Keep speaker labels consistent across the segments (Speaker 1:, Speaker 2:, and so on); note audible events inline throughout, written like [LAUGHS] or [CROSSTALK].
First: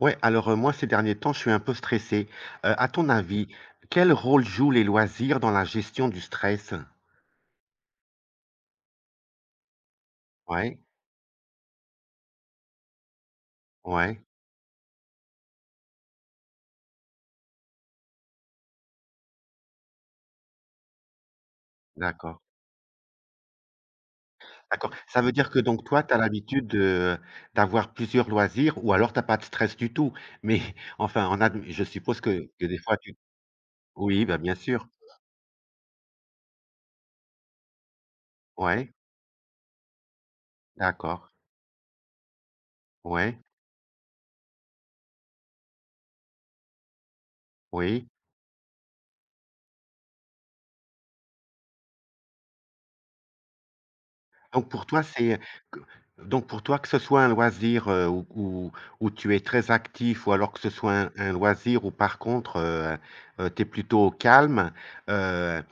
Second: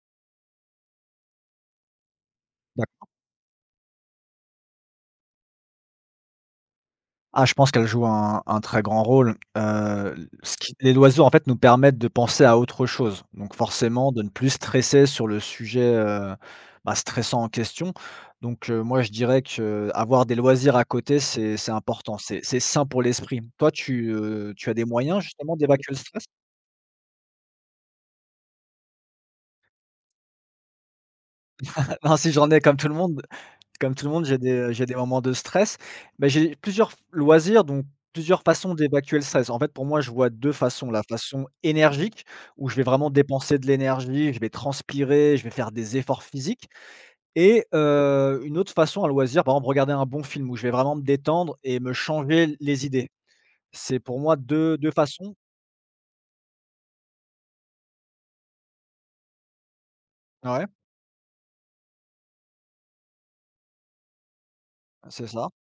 Speaker 1: Ouais, alors, moi, ces derniers temps, je suis un peu stressé. À ton
Speaker 2: D'acc
Speaker 1: avis, quel rôle jouent les loisirs dans la gestion du stress?
Speaker 2: ah, je pense qu'elle joue un très grand rôle, ce qui
Speaker 1: Ouais,
Speaker 2: les loisirs, en fait, nous permettent de penser à autre chose, donc forcément
Speaker 1: ouais,
Speaker 2: de ne plus stresser sur le sujet, bah, stressant en question. Donc moi, je dirais que avoir des loisirs à côté, c'est important,
Speaker 1: d'accord.
Speaker 2: c'est sain pour l'esprit. Toi, tu as des
Speaker 1: D'accord, ça
Speaker 2: moyens
Speaker 1: veut dire
Speaker 2: justement
Speaker 1: que donc
Speaker 2: d'évacuer le
Speaker 1: toi, tu as
Speaker 2: stress? [LAUGHS]
Speaker 1: l'habitude de d'avoir plusieurs loisirs ou alors t'as pas de stress du tout? Mais [LAUGHS] enfin, on adm je
Speaker 2: Non,
Speaker 1: suppose
Speaker 2: si
Speaker 1: que
Speaker 2: j'en ai comme
Speaker 1: des
Speaker 2: tout le
Speaker 1: fois tu
Speaker 2: monde. Comme tout le monde,
Speaker 1: oui, bah,
Speaker 2: j'ai des,
Speaker 1: bien
Speaker 2: euh, j'ai
Speaker 1: sûr.
Speaker 2: des moments de stress, mais j'ai plusieurs f loisirs, donc plusieurs façons
Speaker 1: Ouais,
Speaker 2: d'évacuer le stress. En fait, pour moi, je vois 2 façons. La
Speaker 1: d'accord.
Speaker 2: façon énergique, où je vais vraiment
Speaker 1: Ouais,
Speaker 2: dépenser de l'énergie, je vais transpirer, je vais faire des efforts physiques, et
Speaker 1: oui.
Speaker 2: une autre façon, un loisir, par exemple, regarder un bon film où je vais vraiment me détendre et me changer les idées. C'est pour moi
Speaker 1: Donc
Speaker 2: deux
Speaker 1: pour
Speaker 2: deux
Speaker 1: toi,
Speaker 2: façons.
Speaker 1: c'est Donc pour toi, que ce soit un loisir, où où tu es très actif ou alors que
Speaker 2: Ouais,
Speaker 1: ce soit un loisir où par contre, tu es plutôt au calme,
Speaker 2: c'est ça.
Speaker 1: heu,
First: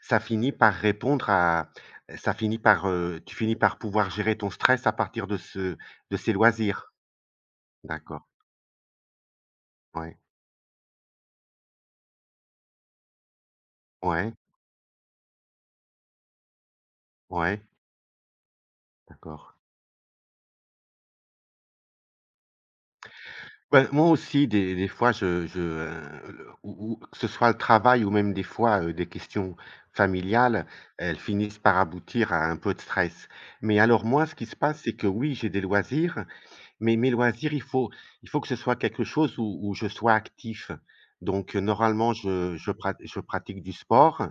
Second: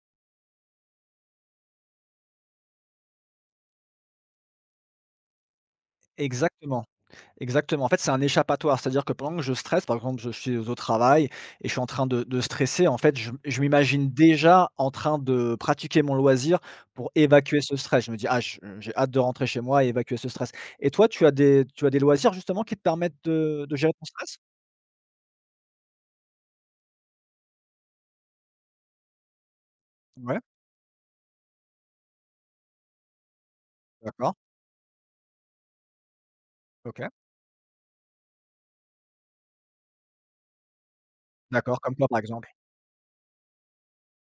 Speaker 1: ça finit par répondre à ça finit par, tu finis par pouvoir gérer ton stress à partir de ce de ces
Speaker 2: Exactement.
Speaker 1: loisirs?
Speaker 2: Exactement. En fait, c'est un
Speaker 1: D'accord.
Speaker 2: échappatoire. C'est-à-dire que pendant que je stresse, par
Speaker 1: Ouais.
Speaker 2: exemple, je suis au travail et je suis en train de stresser, en fait, je m'imagine
Speaker 1: Ouais.
Speaker 2: déjà en train de pratiquer mon loisir pour évacuer
Speaker 1: Ouais.
Speaker 2: ce stress. Je me dis, ah, j'ai hâte de rentrer
Speaker 1: D'accord.
Speaker 2: chez moi et évacuer ce stress. Et toi, tu as des loisirs justement qui te permettent de
Speaker 1: Ouais,
Speaker 2: gérer ton
Speaker 1: moi
Speaker 2: stress?
Speaker 1: aussi, des fois, le ou que ce soit le travail ou même des fois, des questions
Speaker 2: Ouais,
Speaker 1: familiales, elles finissent par aboutir à un peu de stress. Mais alors moi, ce
Speaker 2: d'accord.
Speaker 1: qui se passe, c'est que oui, j'ai des loisirs, mais
Speaker 2: Ok.
Speaker 1: mes loisirs, il faut que ce soit quelque chose où je sois actif. Donc,
Speaker 2: D'accord. Comme quoi,
Speaker 1: normalement,
Speaker 2: par exemple?
Speaker 1: je pratique du sport,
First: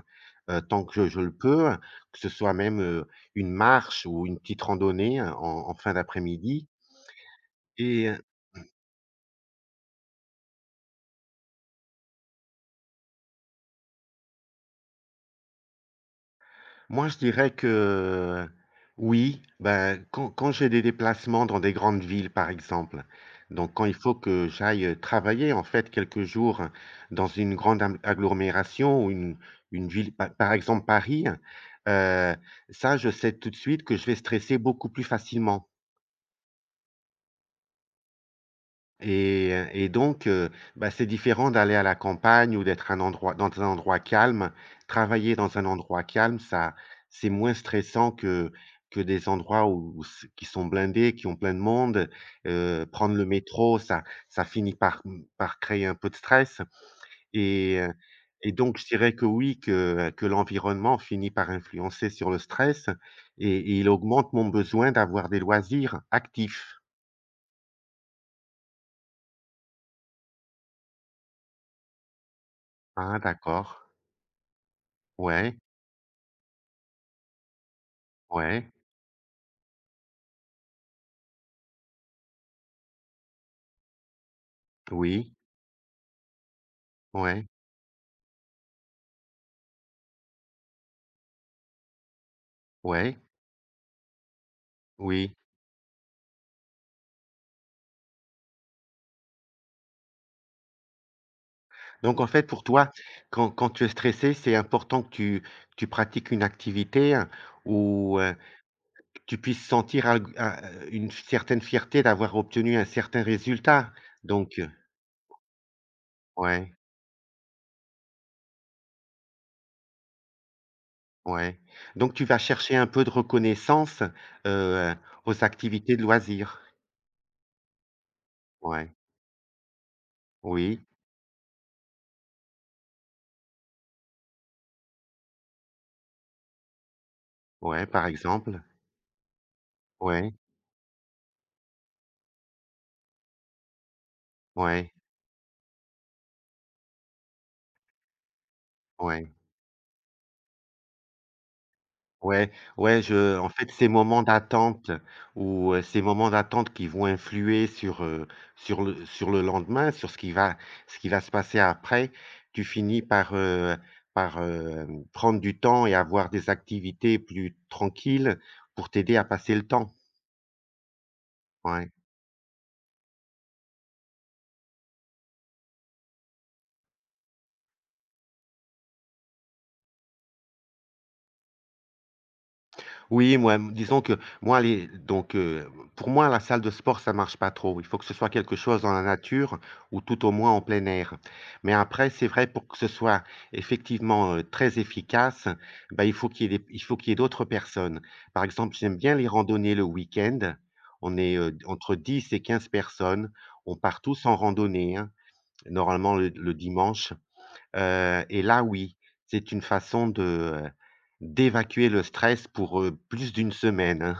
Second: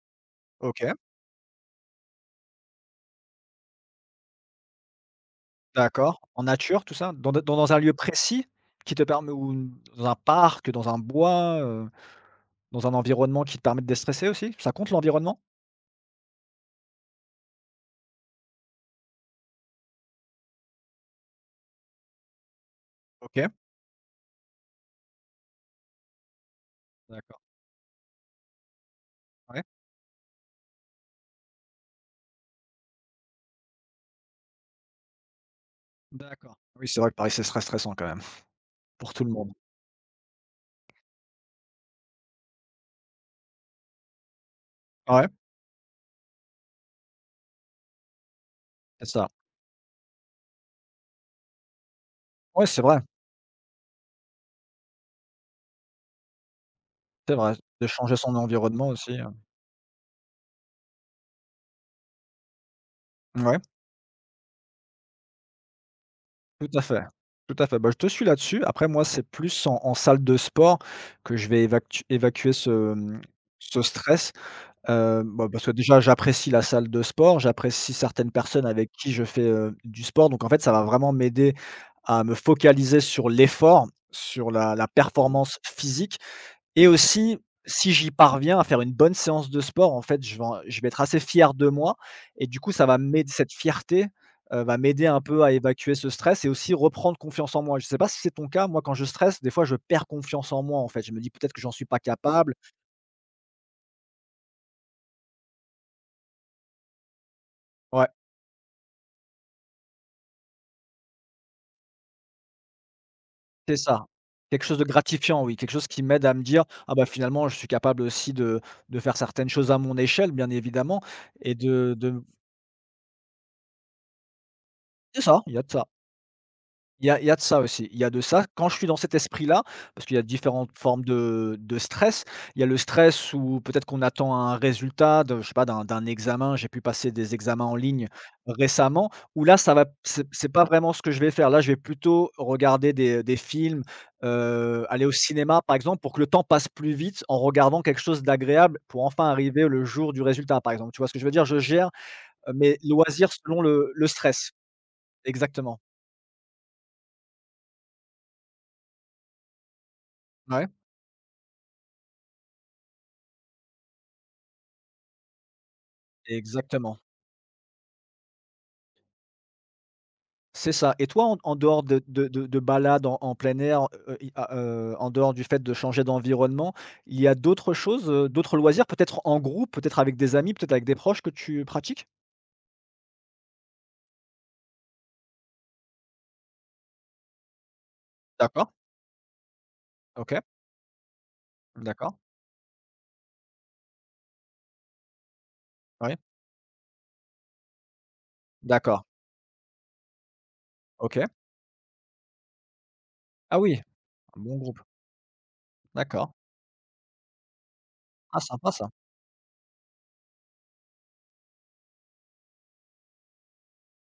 Speaker 2: Ok.
Speaker 1: tant que je le peux, que ce soit même, une marche ou une petite randonnée en en fin
Speaker 2: D'accord. En
Speaker 1: d'après-midi
Speaker 2: nature, tout ça? Dans un lieu
Speaker 1: et
Speaker 2: précis qui te permet, dans un parc, dans un bois, dans un environnement qui te permet de déstresser aussi? Ça compte l'environnement?
Speaker 1: moi, je dirais que oui, ben, quand, quand j'ai des déplacements dans des grandes villes, par exemple,
Speaker 2: OK.
Speaker 1: donc quand il faut que j'aille travailler, en fait, quelques jours dans
Speaker 2: D'accord.
Speaker 1: une grande am- agglomération ou
Speaker 2: Ouais.
Speaker 1: une ville, pa- par exemple Paris, euh, ça, je sais tout de suite que je vais stresser beaucoup plus facilement.
Speaker 2: D'accord. Oui, c'est vrai que Paris, c'est très stressant quand même, pour tout le
Speaker 1: Et
Speaker 2: monde.
Speaker 1: heu et donc bah, c'est différent d'aller à la campagne ou d'être un endroit dans un endroit calme.
Speaker 2: Ouais,
Speaker 1: Travailler dans un endroit calme, ça c'est moins stressant que
Speaker 2: c'est
Speaker 1: des
Speaker 2: ça.
Speaker 1: endroits où c qui sont blindés, qui ont plein de monde.
Speaker 2: Ouais, c'est vrai,
Speaker 1: Prendre le métro, ça ça finit par par créer un peu de stress
Speaker 2: c'est vrai.
Speaker 1: et
Speaker 2: De
Speaker 1: heu
Speaker 2: changer son
Speaker 1: et donc je
Speaker 2: environnement aussi,
Speaker 1: dirais que
Speaker 2: heu.
Speaker 1: oui, que l'environnement finit par influencer sur le stress
Speaker 2: Ouais,
Speaker 1: et il augmente mon besoin d'avoir des loisirs actifs.
Speaker 2: tout à fait, tout à fait. Bah, je te suis là-dessus. Après moi, c'est plus en salle de sport que je vais évactu évacuer
Speaker 1: Ah
Speaker 2: mmh, ce
Speaker 1: d'accord.
Speaker 2: stress, bah,
Speaker 1: Ouais,
Speaker 2: parce que déjà, j'apprécie la salle de sport, j'apprécie certaines personnes
Speaker 1: ouais.
Speaker 2: avec qui je fais, du sport. Donc en fait, ça va vraiment m'aider à me focaliser sur l'effort, sur la
Speaker 1: Oui,
Speaker 2: performance physique. Et aussi,
Speaker 1: ouais,
Speaker 2: si j'y parviens à faire une bonne séance de sport, en fait, je vais être assez fier de moi et du coup, ça va
Speaker 1: ouais,
Speaker 2: m'aider, cette fierté, va m'aider un
Speaker 1: oui.
Speaker 2: peu à évacuer ce stress et aussi reprendre confiance en moi. Je ne sais pas si c'est ton cas. Moi, quand je stresse, des fois, je perds confiance en moi, en fait. Je me dis: «Peut-être que j'en suis pas
Speaker 1: Donc en fait,
Speaker 2: capable».
Speaker 1: pour toi, quand quand tu es stressé, c'est important que tu pratiques une activité, hein,
Speaker 2: Ouais,
Speaker 1: où, tu puisses sentir un une certaine fierté d'avoir obtenu un certain
Speaker 2: c'est
Speaker 1: résultat.
Speaker 2: ça.
Speaker 1: Donc
Speaker 2: Quelque chose de gratifiant, oui, quelque chose qui m'aide à me dire:
Speaker 1: ouais,
Speaker 2: «Ah bah, finalement, je suis capable aussi de faire certaines choses à mon échelle», bien évidemment et
Speaker 1: ouais. Donc
Speaker 2: de
Speaker 1: tu vas chercher un peu de reconnaissance, heu,
Speaker 2: c'est ça,
Speaker 1: aux
Speaker 2: il y a de ça.
Speaker 1: activités de loisirs?
Speaker 2: Il y a de ça aussi. Il y a de ça. Quand je suis
Speaker 1: Ouais,
Speaker 2: dans cet esprit-là, parce qu'il y a différentes
Speaker 1: oui,
Speaker 2: formes de stress. Il y a le stress où peut-être qu'on attend un résultat de je sais pas d'un examen. J'ai pu passer des examens en
Speaker 1: ouais, par
Speaker 2: ligne
Speaker 1: exemple.
Speaker 2: récemment, où là ça va, c'est
Speaker 1: Ouais,
Speaker 2: c'est pas vraiment ce que je vais faire. Là, je vais plutôt regarder des films,
Speaker 1: ouais,
Speaker 2: aller au cinéma par exemple pour que le temps passe plus vite en regardant quelque chose d'agréable pour
Speaker 1: ouais.
Speaker 2: enfin arriver le jour du résultat par exemple. Tu vois ce que je veux dire? Je gère,
Speaker 1: Ouais,
Speaker 2: mes
Speaker 1: ouais,
Speaker 2: loisirs
Speaker 1: je en
Speaker 2: selon
Speaker 1: fait, ces
Speaker 2: le
Speaker 1: moments
Speaker 2: stress.
Speaker 1: d'attente ou
Speaker 2: Exactement.
Speaker 1: ces moments d'attente qui vont influer sur, sur le lendemain, sur
Speaker 2: Ouais,
Speaker 1: ce qui va se passer après, tu finis par, par, prendre du temps et avoir des
Speaker 2: exactement.
Speaker 1: activités plus tranquilles pour t'aider à passer le temps.
Speaker 2: C'est ça, et toi, en dehors
Speaker 1: Ouais.
Speaker 2: de balades en plein air, i a en dehors du fait de changer d'environnement, il y a d'autres choses, d'autres loisirs, peut-être en groupe, peut-être avec des amis, peut-être avec des proches que tu pratiques?
Speaker 1: Oui, moi, mmh, disons que moi les donc pour moi la salle de sport ça marche pas trop. Il faut que ce soit quelque
Speaker 2: D'accord,
Speaker 1: chose dans la nature ou tout au
Speaker 2: OK,
Speaker 1: moins en plein air. Mais après
Speaker 2: d'accord.
Speaker 1: c'est vrai pour que ce soit effectivement, très efficace, bah,
Speaker 2: Oui.
Speaker 1: il faut qu'il y ait d'autres personnes. Par exemple, j'aime
Speaker 2: D'accord,
Speaker 1: bien les randonnées le week-end. On
Speaker 2: OK.
Speaker 1: est, entre 10 et 15 personnes.
Speaker 2: Ah
Speaker 1: On
Speaker 2: oui,
Speaker 1: part tous en
Speaker 2: un bon groupe,
Speaker 1: randonnée, hein, normalement
Speaker 2: d'accord.
Speaker 1: le dimanche.
Speaker 2: Ah,
Speaker 1: Et là,
Speaker 2: sympa ça.
Speaker 1: oui, c'est une façon de, d'évacuer le stress pour, plus d'une semaine, hein.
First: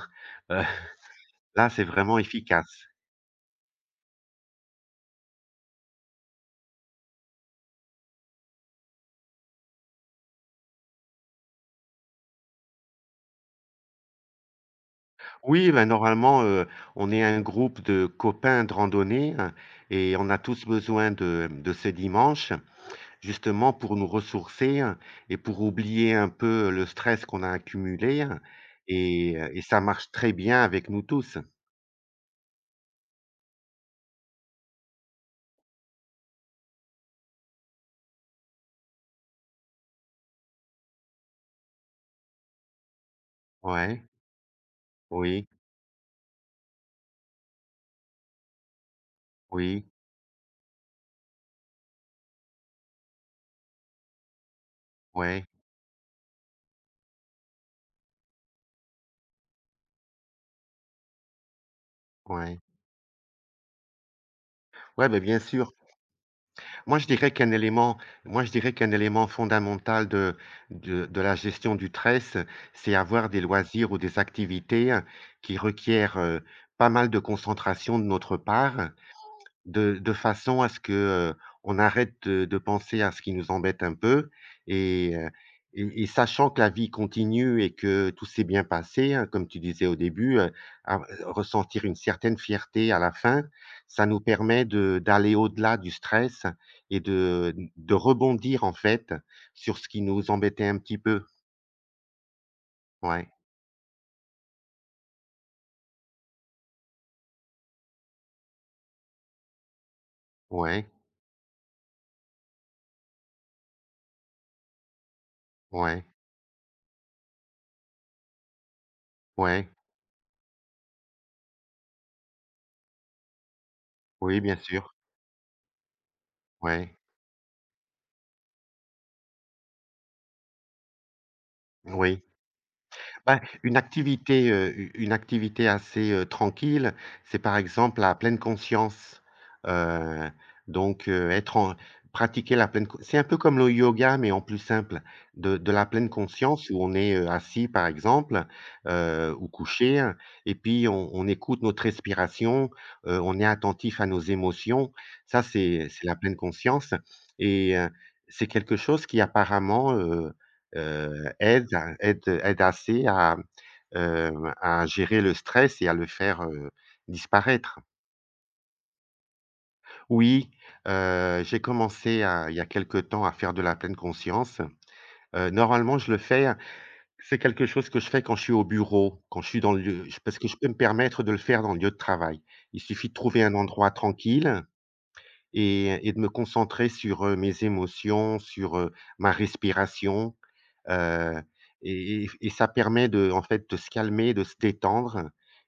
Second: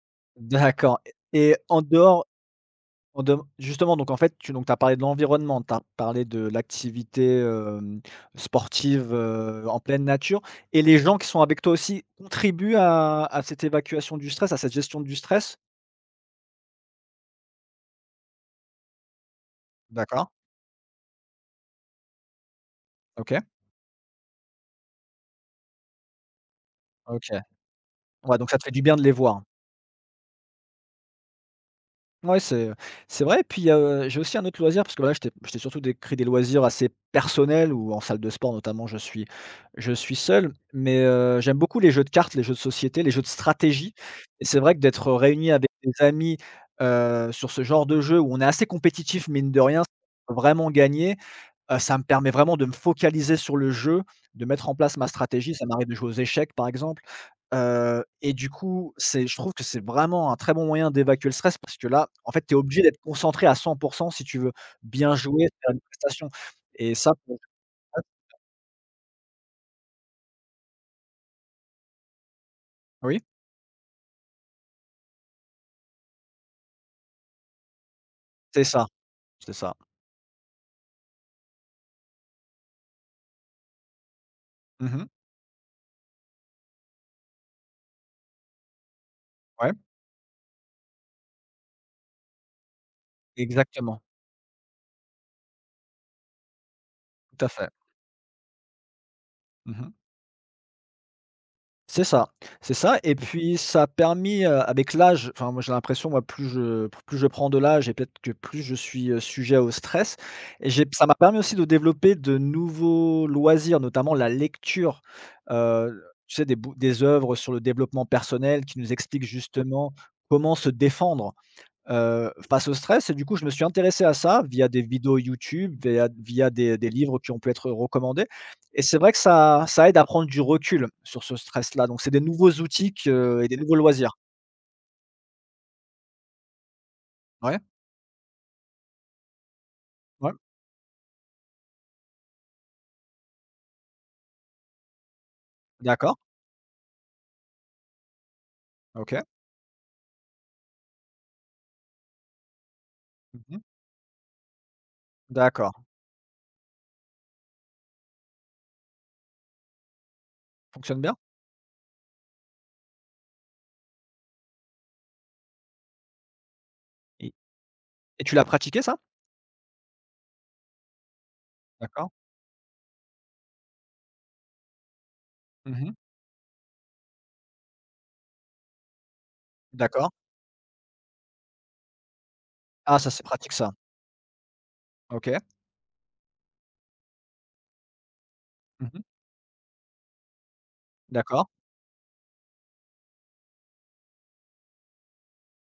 Speaker 1: Heu,
Speaker 2: D'accord et
Speaker 1: Là,
Speaker 2: en
Speaker 1: c'est vraiment
Speaker 2: dehors.
Speaker 1: efficace.
Speaker 2: On dem Justement, donc en fait, tu donc tu as parlé de l'environnement, tu as parlé de l'activité, sportive, en pleine nature, et les gens qui sont avec toi aussi contribuent à cette évacuation du stress, à cette gestion du stress?
Speaker 1: Oui, ben, normalement, on est un groupe de copains de randonnée, hein et on
Speaker 2: D'accord,
Speaker 1: a tous besoin de ce dimanche,
Speaker 2: OK,
Speaker 1: justement pour nous ressourcer, hein et pour oublier un peu le stress
Speaker 2: OK.
Speaker 1: qu'on a accumulé,
Speaker 2: Ouais,
Speaker 1: hein
Speaker 2: donc ça te fait du bien de les
Speaker 1: et
Speaker 2: voir?
Speaker 1: heu et ça marche très bien avec nous tous.
Speaker 2: Ouais, c'est vrai. Puis, j'ai aussi un autre loisir parce que là, je t'ai surtout décrit des loisirs assez personnels ou en salle de sport notamment. Je suis seul. Mais, j'aime beaucoup les jeux de cartes, les jeux de société, les jeux de stratégie,
Speaker 1: Ouais.
Speaker 2: et c'est vrai que d'être
Speaker 1: Oui,
Speaker 2: réuni avec des amis, sur ce genre de jeu où on est assez compétitif mine de rien,
Speaker 1: oui,
Speaker 2: vraiment gagner, ça me permet vraiment de me focaliser sur le jeu, de mettre en place ma
Speaker 1: ouais,
Speaker 2: stratégie. Ça m'arrive de jouer aux échecs, par exemple. Et du coup, c'est je trouve que c'est vraiment un très bon moyen d'évacuer le stress parce que là, en fait, tu es
Speaker 1: ouais.
Speaker 2: obligé d'être concentré à 100% si tu veux
Speaker 1: Ouais,
Speaker 2: bien
Speaker 1: ben bien
Speaker 2: jouer,
Speaker 1: sûr.
Speaker 2: faire une prestation. Et
Speaker 1: Moi, je
Speaker 2: ça
Speaker 1: dirais
Speaker 2: pour
Speaker 1: qu'un élément moi, je dirais qu'un élément fondamental de la gestion du stress, c'est
Speaker 2: Oui,
Speaker 1: avoir des loisirs ou des activités qui requièrent, pas mal de concentration de notre
Speaker 2: c'est ça,
Speaker 1: part
Speaker 2: c'est ça.
Speaker 1: de façon à ce que, on arrête de penser à ce qui nous embête un peu
Speaker 2: Mmh mh.
Speaker 1: et heu et et sachant que la vie continue et que tout s'est bien passé, hein, comme tu
Speaker 2: Ouais,
Speaker 1: disais au début, à ressentir une certaine fierté à la fin,
Speaker 2: exactement,
Speaker 1: ça nous permet de d'aller au-delà du stress et
Speaker 2: tout à fait.
Speaker 1: de rebondir, en fait, sur
Speaker 2: Mmh
Speaker 1: ce
Speaker 2: mh.
Speaker 1: qui nous embêtait un petit peu.
Speaker 2: C'est ça, c'est ça, et
Speaker 1: Ouais,
Speaker 2: puis ça a permis, avec l'âge, enfin moi j'ai l'impression, moi plus je prends de l'âge et peut-être que plus je suis, sujet au stress, et j'ai
Speaker 1: ouais,
Speaker 2: ça m'a permis aussi de développer de nouveaux loisirs, notamment la lecture, heu,
Speaker 1: ouais,
Speaker 2: tu sais, des œuvres sur le développement personnel qui nous expliquent
Speaker 1: ouais.
Speaker 2: justement comment se défendre. Face au stress, et du coup, je me suis intéressé à
Speaker 1: Oui,
Speaker 2: ça
Speaker 1: bien
Speaker 2: via des
Speaker 1: sûr.
Speaker 2: vidéos YouTube, via des
Speaker 1: Ouais,
Speaker 2: livres qui ont pu être recommandés, et c'est vrai que ça aide à prendre du recul sur ce stress-là, donc c'est des
Speaker 1: oui.
Speaker 2: nouveaux outils
Speaker 1: Bah,
Speaker 2: que et des nouveaux
Speaker 1: une
Speaker 2: loisirs.
Speaker 1: activité, u une activité assez, tranquille, c'est par
Speaker 2: Ouais,
Speaker 1: exemple la pleine conscience. Heu,
Speaker 2: ouais,
Speaker 1: donc être en pratiquer la pleine co c'est un peu comme le yoga, mais en plus simple. De la pleine
Speaker 2: d'accord,
Speaker 1: conscience où on est, assis par exemple,
Speaker 2: OK.
Speaker 1: ou couché hein, et puis on écoute notre respiration, on est
Speaker 2: Mmh.
Speaker 1: attentif à nos émotions. Ça,
Speaker 2: D'accord.
Speaker 1: c'est la pleine conscience et c'est quelque chose qui apparemment,
Speaker 2: Fonctionne bien,
Speaker 1: aide à aide, aide assez à, à gérer le stress et à le faire,
Speaker 2: et
Speaker 1: disparaître.
Speaker 2: et tu l'as pratiqué ça?
Speaker 1: Oui, j'ai
Speaker 2: D'accord.
Speaker 1: commencé à il y a quelque temps à faire de la pleine conscience.
Speaker 2: Mmh.
Speaker 1: Normalement, je le fais c'est quelque chose que je fais quand je suis au bureau, quand je suis dans le lieu
Speaker 2: D'accord.
Speaker 1: je parce que je peux me permettre de le faire dans le lieu de travail. Il
Speaker 2: Ah
Speaker 1: suffit
Speaker 2: ça,
Speaker 1: de
Speaker 2: c'est
Speaker 1: trouver
Speaker 2: pratique
Speaker 1: un
Speaker 2: ça.
Speaker 1: endroit tranquille
Speaker 2: OK.
Speaker 1: et de me concentrer sur, mes émotions, sur,
Speaker 2: Mmh.
Speaker 1: ma respiration. Heu
Speaker 2: D'accord,
Speaker 1: et et ça permet de, en fait, de se calmer, de se détendre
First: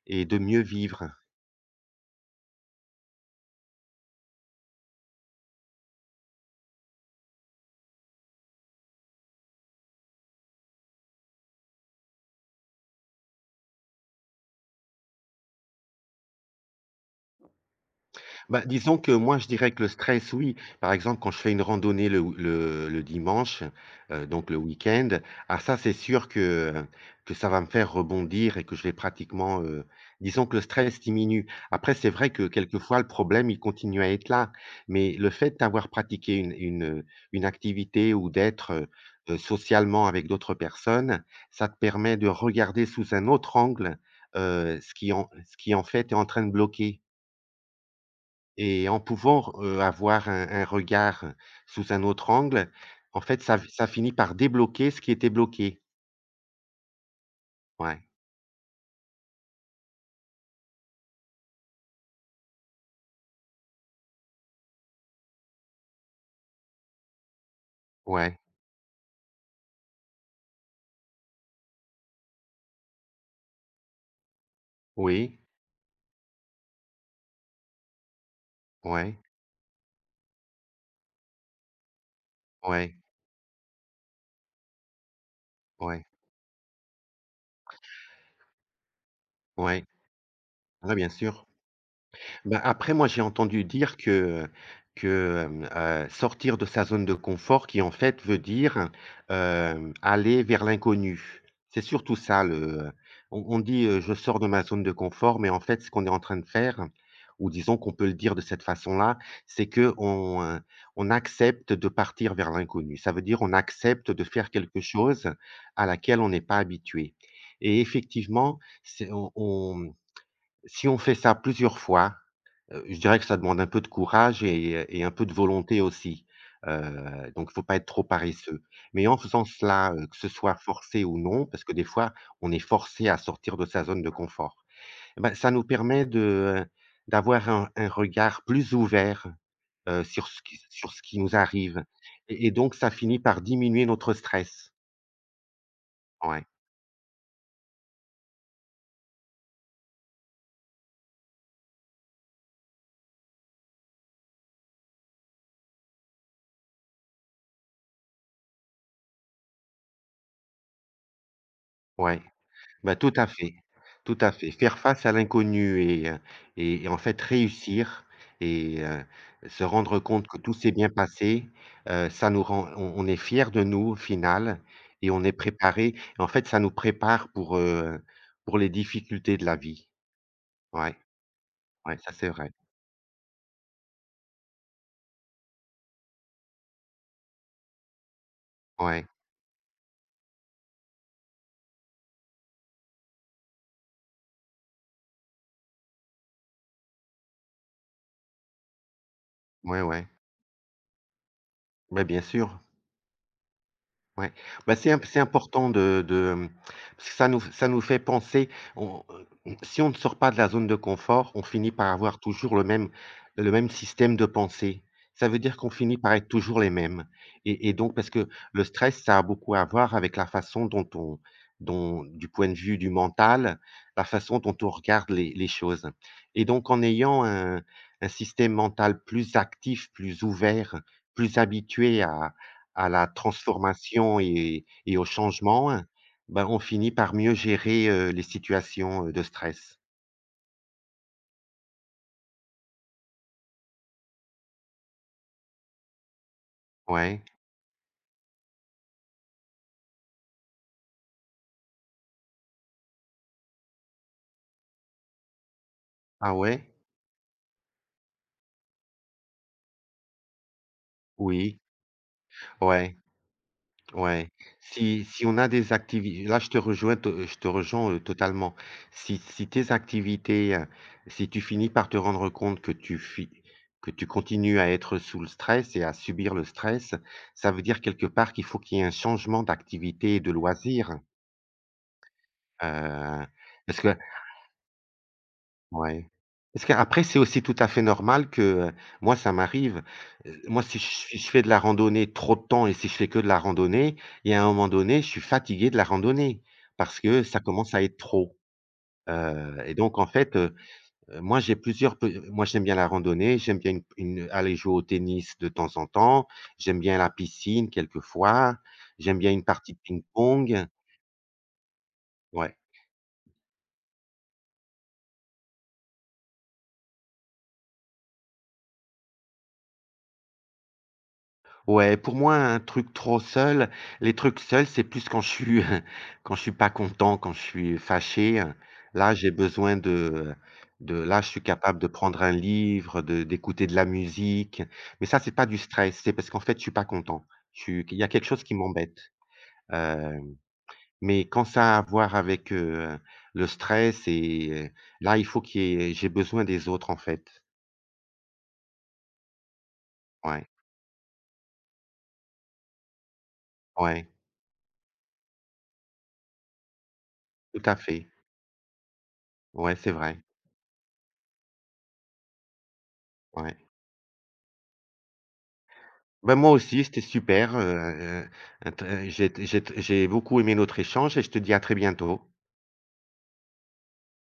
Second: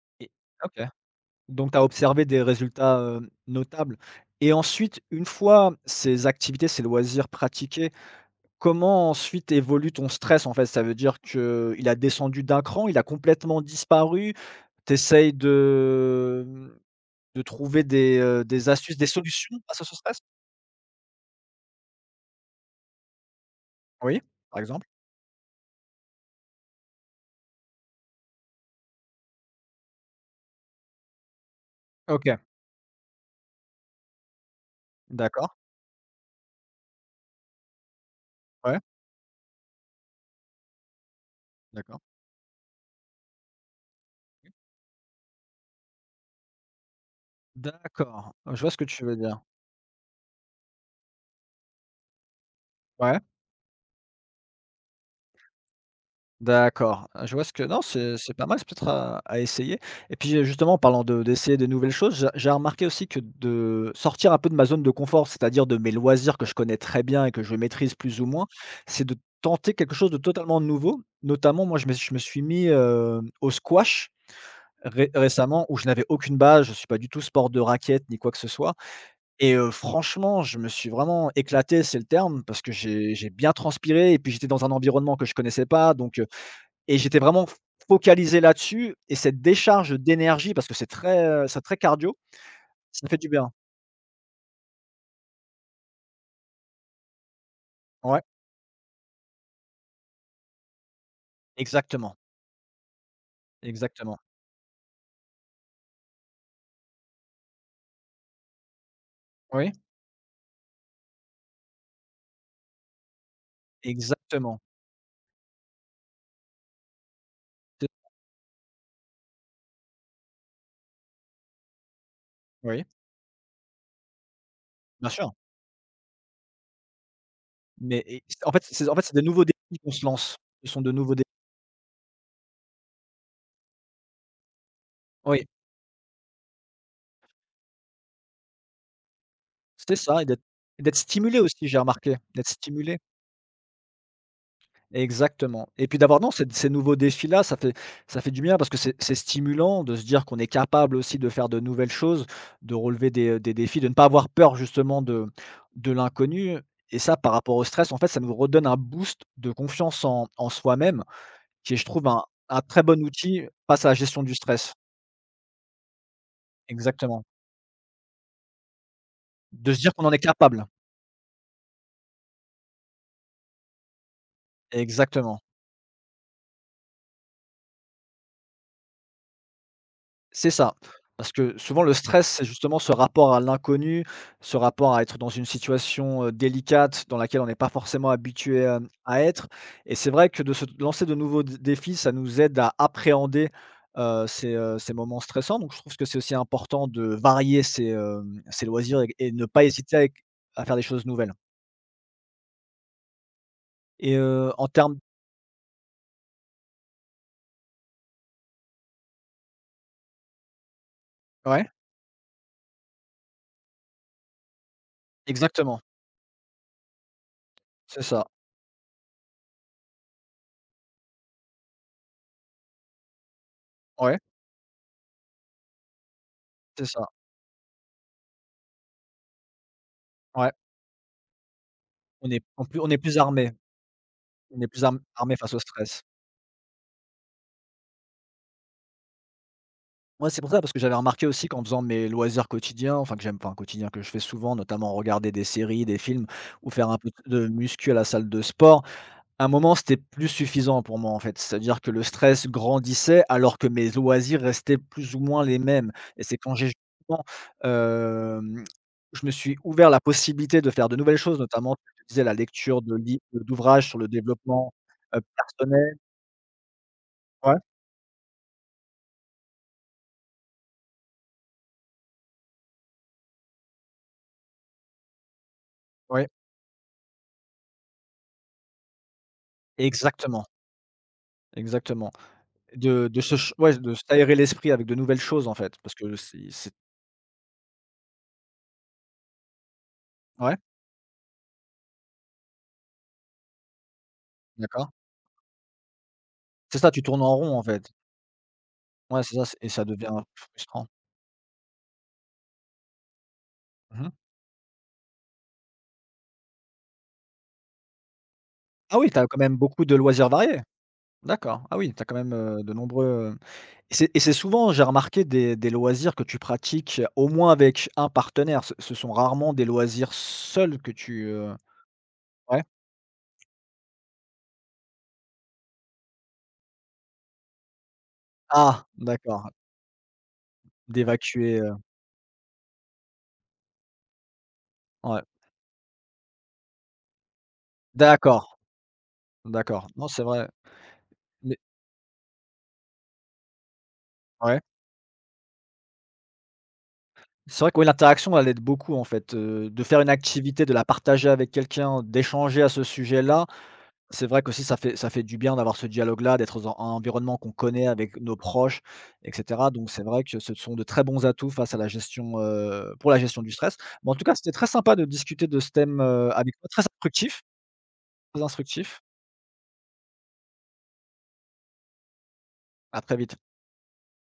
Speaker 1: et
Speaker 2: et
Speaker 1: de mieux
Speaker 2: OK.
Speaker 1: vivre.
Speaker 2: Donc tu as observé des résultats, notables, et ensuite, une fois ces activités, ces loisirs pratiqués, comment ensuite évolue ton stress en fait? Ça veut dire que il a descendu d'un cran, il a complètement disparu? T'essayes de trouver des, heu,
Speaker 1: Bah,
Speaker 2: des
Speaker 1: disons
Speaker 2: astuces, des
Speaker 1: que moi, je
Speaker 2: solutions
Speaker 1: dirais
Speaker 2: face
Speaker 1: que
Speaker 2: à
Speaker 1: le
Speaker 2: ce stress?
Speaker 1: stress, oui. Par exemple, quand je fais une randonnée le dimanche,
Speaker 2: Oui,
Speaker 1: donc le
Speaker 2: par exemple?
Speaker 1: week-end, ah ça, c'est sûr que ça va me faire rebondir et que je vais pratiquement, disons que le stress diminue. Après, c'est vrai
Speaker 2: OK,
Speaker 1: que quelquefois, le problème, il continue à être là. Mais le
Speaker 2: d'accord,
Speaker 1: fait d'avoir pratiqué une activité ou d'être
Speaker 2: ouais,
Speaker 1: socialement avec d'autres personnes, ça te
Speaker 2: d'accord.
Speaker 1: permet de regarder sous un autre angle, ce qui en fait est en train de bloquer.
Speaker 2: D'accord, je vois ce que
Speaker 1: Et en
Speaker 2: tu veux dire.
Speaker 1: pouvant, avoir un regard sous un autre angle,
Speaker 2: Ouais.
Speaker 1: en fait, ça ça finit par débloquer ce qui était bloqué.
Speaker 2: D'accord, ah, je vois ce que non,
Speaker 1: Ouais,
Speaker 2: c'est pas mal, c'est peut-être à essayer, et puis, justement, en parlant de d'essayer des nouvelles choses, j'ai remarqué aussi que de sortir un peu de ma zone de confort, c'est-à-dire de mes loisirs que je connais très bien et que je maîtrise plus ou
Speaker 1: ouais,
Speaker 2: moins, c'est de tenter quelque chose de totalement nouveau. Notamment, moi, je me suis mis, au squash ré
Speaker 1: oui,
Speaker 2: récemment, où je n'avais aucune base, je ne suis pas du tout sport de raquette ni quoi que ce soit,
Speaker 1: ouais,
Speaker 2: et franchement, je me suis vraiment éclaté, c'est le terme, parce que
Speaker 1: ouais,
Speaker 2: j'ai bien transpiré, et puis j'étais dans un environnement que je connaissais pas,
Speaker 1: ouais,
Speaker 2: donc, et j'étais vraiment f focalisé là-dessus, et cette
Speaker 1: ouais.
Speaker 2: décharge d'énergie parce que
Speaker 1: Ouais, bien sûr.
Speaker 2: c'est très cardio,
Speaker 1: Bah, après moi,
Speaker 2: ça fait
Speaker 1: j'ai
Speaker 2: du bien.
Speaker 1: entendu dire que, sortir de sa zone de confort qui, en fait,
Speaker 2: Ouais,
Speaker 1: veut dire, aller vers l'inconnu. C'est surtout
Speaker 2: exactement,
Speaker 1: ça le On dit, «Je
Speaker 2: exactement.
Speaker 1: sors de ma zone de confort», mais en fait, ce qu'on est en train de faire ou disons qu'on peut le dire de cette façon-là, c'est
Speaker 2: Oui,
Speaker 1: qu'on, on accepte de partir vers l'inconnu. Ça veut dire on accepte de faire
Speaker 2: exactement.
Speaker 1: quelque chose à laquelle on n'est pas habitué et
Speaker 2: C'est
Speaker 1: effectivement, c'est on si on fait ça plusieurs fois
Speaker 2: Oui,
Speaker 1: je dirais que ça demande un peu de courage et
Speaker 2: bien
Speaker 1: un peu
Speaker 2: sûr.
Speaker 1: de volonté aussi. Donc il faut pas être trop
Speaker 2: Et en
Speaker 1: paresseux.
Speaker 2: fait,
Speaker 1: Mais
Speaker 2: c'est
Speaker 1: en
Speaker 2: des
Speaker 1: faisant
Speaker 2: nouveaux défis qu'on
Speaker 1: cela,
Speaker 2: se
Speaker 1: que ce
Speaker 2: lance.
Speaker 1: soit
Speaker 2: Ce sont de
Speaker 1: forcé
Speaker 2: nouveaux
Speaker 1: ou
Speaker 2: défis.
Speaker 1: non, parce que des fois, on est forcé à sortir de sa zone de confort. Eh ben,
Speaker 2: Oui,
Speaker 1: ça nous permet de, d'avoir un regard plus ouvert,
Speaker 2: c'est ça, et d'être et
Speaker 1: sur
Speaker 2: d'être
Speaker 1: ce qui nous
Speaker 2: stimulé aussi, j'ai
Speaker 1: arrive
Speaker 2: remarqué, d'être
Speaker 1: et donc ça
Speaker 2: stimulé.
Speaker 1: finit par diminuer notre stress.
Speaker 2: Exactement. Et puis d'avoir non,
Speaker 1: Ouais,
Speaker 2: ces nouveaux défis-là, ça fait du bien parce que c'est stimulant de se dire qu'on est capable aussi de faire de nouvelles choses, de relever des défis, de ne pas avoir peur justement de l'inconnu, et ça par rapport au stress, en fait, ça nous redonne un boost de confiance en soi-même, qui est, je trouve,
Speaker 1: ouais.
Speaker 2: un très
Speaker 1: Bah,
Speaker 2: bon
Speaker 1: tout à
Speaker 2: outil
Speaker 1: fait,
Speaker 2: face à la
Speaker 1: tout
Speaker 2: gestion
Speaker 1: à
Speaker 2: du
Speaker 1: fait.
Speaker 2: stress.
Speaker 1: Faire face à l'inconnu et en fait
Speaker 2: Exactement.
Speaker 1: réussir et heu, se
Speaker 2: De se dire
Speaker 1: rendre
Speaker 2: qu'on en est
Speaker 1: compte que tout
Speaker 2: capable.
Speaker 1: s'est bien passé, ça nous rend on est fier de nous au final et on est
Speaker 2: Exactement.
Speaker 1: préparé. En fait, ça nous prépare pour les difficultés de la vie.
Speaker 2: C'est ça,
Speaker 1: Ouais,
Speaker 2: parce que souvent le
Speaker 1: ouais, ça
Speaker 2: stress,
Speaker 1: c'est
Speaker 2: c'est
Speaker 1: vrai.
Speaker 2: justement ce rapport à l'inconnu, ce rapport à être dans une situation, délicate dans laquelle on n'est pas forcément habitué,
Speaker 1: Ouais,
Speaker 2: à être, et c'est vrai que de se lancer de nouveaux d défis, ça nous aide à appréhender, ces moments stressants. Donc je trouve que c'est aussi important de varier ses, ses loisirs, et ne pas
Speaker 1: ouais,
Speaker 2: hésiter
Speaker 1: ouais.
Speaker 2: avec à faire des choses nouvelles,
Speaker 1: Beh, bien sûr.
Speaker 2: et
Speaker 1: Ouais,
Speaker 2: en
Speaker 1: bah,
Speaker 2: termes
Speaker 1: c'est important de, mmh, parce que ça nous fait penser, on si on ne sort pas de la zone de confort, on
Speaker 2: ouais,
Speaker 1: finit par avoir toujours le même système de pensée. Ça veut dire qu'on
Speaker 2: exactement,
Speaker 1: finit par être toujours les mêmes et donc
Speaker 2: c'est
Speaker 1: parce
Speaker 2: ça,
Speaker 1: que le stress, ça a beaucoup à voir avec la façon dont on dont du point de vue du mental, la
Speaker 2: ouais,
Speaker 1: façon dont on regarde les choses et donc en
Speaker 2: c'est ça,
Speaker 1: ayant un système mental plus actif, plus
Speaker 2: ouais,
Speaker 1: ouvert, plus habitué à
Speaker 2: on est
Speaker 1: la
Speaker 2: plus armés,
Speaker 1: transformation
Speaker 2: on est plus
Speaker 1: et au
Speaker 2: armés face au
Speaker 1: changement, hein,
Speaker 2: stress.
Speaker 1: ben, on finit par mieux gérer, les situations, de stress.
Speaker 2: Ouais, c'est pour ça, parce que j'avais remarqué aussi qu'en faisant mes loisirs quotidiens, enfin que j'aime, enfin quotidien que je fais souvent, notamment regarder des séries, des films, ou faire un peu
Speaker 1: Ouais.
Speaker 2: de muscu à la salle de sport, à un moment, c'était plus suffisant pour moi en fait. C'est-à-dire que le stress grandissait alors que mes loisirs restaient plus ou moins les mêmes, et
Speaker 1: Ah
Speaker 2: c'est quand
Speaker 1: ouais?
Speaker 2: j'ai justement, hem, je me suis ouvert la possibilité de faire de nouvelles choses,
Speaker 1: Oui.
Speaker 2: notamment, tu disais, la lecture
Speaker 1: Ouais,
Speaker 2: de li d'ouvrages sur le
Speaker 1: ouais.
Speaker 2: développement,
Speaker 1: Si si on a des
Speaker 2: personnel.
Speaker 1: activités, là, je te
Speaker 2: Ouais,
Speaker 1: rejoins, totalement. Si si tes activités, si tu finis par te rendre compte que tu fi que tu continues à être sous le stress et à
Speaker 2: ouais,
Speaker 1: subir le stress, ça veut dire quelque part qu'il faut qu'il y ait un changement d'activité et de
Speaker 2: exactement,
Speaker 1: loisirs.
Speaker 2: exactement. De
Speaker 1: Heu,
Speaker 2: se ch ouais,
Speaker 1: parce
Speaker 2: de
Speaker 1: que
Speaker 2: s'aérer l'esprit avec de nouvelles choses, en fait, parce
Speaker 1: Ouais.
Speaker 2: que
Speaker 1: Parce
Speaker 2: c'est
Speaker 1: qu'après, c'est aussi tout à fait normal que, heu, moi, ça m'arrive,
Speaker 2: ouais,
Speaker 1: moi, si je si je fais de la randonnée trop de temps et si je fais que de la randonnée, il y a un moment
Speaker 2: d'accord.
Speaker 1: donné, je suis fatigué de la randonnée
Speaker 2: C'est ça,
Speaker 1: parce
Speaker 2: tu
Speaker 1: que
Speaker 2: tournes en
Speaker 1: ça
Speaker 2: rond, en
Speaker 1: commence à
Speaker 2: fait.
Speaker 1: être trop,
Speaker 2: Ouais, c'est ça, c'est
Speaker 1: heu
Speaker 2: et
Speaker 1: et
Speaker 2: ça
Speaker 1: donc en
Speaker 2: devient
Speaker 1: fait, heu
Speaker 2: frustrant.
Speaker 1: moi, j'ai plusieurs pe moi, j'aime bien la randonnée, j'aime bien
Speaker 2: Mmh mh.
Speaker 1: une aller jouer au tennis de temps en temps, j'aime bien la piscine quelquefois,
Speaker 2: Ah oui, tu
Speaker 1: j'aime
Speaker 2: as
Speaker 1: bien
Speaker 2: quand
Speaker 1: une
Speaker 2: même
Speaker 1: partie de
Speaker 2: beaucoup de loisirs variés?
Speaker 1: ping-pong.
Speaker 2: D'accord. Ah oui, tu as quand même,
Speaker 1: Ouais.
Speaker 2: de nombreux, heu et c'est souvent, j'ai remarqué, des loisirs que tu pratiques au moins avec un partenaire. Ce sont rarement des loisirs seuls que
Speaker 1: Ouais, pour moi, un
Speaker 2: ouais?
Speaker 1: truc trop seul les trucs seuls, c'est plus quand je suis [LAUGHS] quand je suis pas content, quand je suis fâché. Hein.
Speaker 2: Ah,
Speaker 1: Là, j'ai
Speaker 2: d'accord,
Speaker 1: besoin de je suis
Speaker 2: d'évacuer, heu
Speaker 1: capable de prendre un livre, de d'écouter de la musique. Mais ça,
Speaker 2: ouais.
Speaker 1: c'est pas du stress, c'est parce qu'en fait, je suis pas content. Je suis Il y a quelque chose qui
Speaker 2: D'accord,
Speaker 1: m'embête.
Speaker 2: d'accord. Non,
Speaker 1: Heu,
Speaker 2: c'est vrai,
Speaker 1: mais quand
Speaker 2: mais
Speaker 1: ça a à voir avec, le stress
Speaker 2: ouais.
Speaker 1: là, il faut qu'il y ait j'ai besoin des autres, en fait.
Speaker 2: C'est vrai que oui, l'interaction, elle aide beaucoup en fait, de faire une
Speaker 1: Ouais,
Speaker 2: activité, de la partager avec quelqu'un, d'échanger à ce sujet-là.
Speaker 1: ouais,
Speaker 2: C'est vrai qu'aussi ça fait du bien d'avoir ce dialogue-là, d'être dans un environnement qu'on
Speaker 1: tout à
Speaker 2: connaît
Speaker 1: fait.
Speaker 2: avec nos proches et cetera.
Speaker 1: Ouais,
Speaker 2: Donc
Speaker 1: c'est
Speaker 2: c'est
Speaker 1: vrai.
Speaker 2: vrai que ce sont de très bons atouts face à la gestion, pour la gestion du
Speaker 1: Ouais.
Speaker 2: stress. Mais en tout cas, c'était très sympa de discuter de ce thème,
Speaker 1: Ben moi
Speaker 2: avec toi, très
Speaker 1: aussi, c'était
Speaker 2: instructif,
Speaker 1: super,
Speaker 2: très
Speaker 1: int
Speaker 2: instructif.
Speaker 1: j'ai j'ai beaucoup aimé notre échange et je te dis à très bientôt.
Speaker 2: À très vite.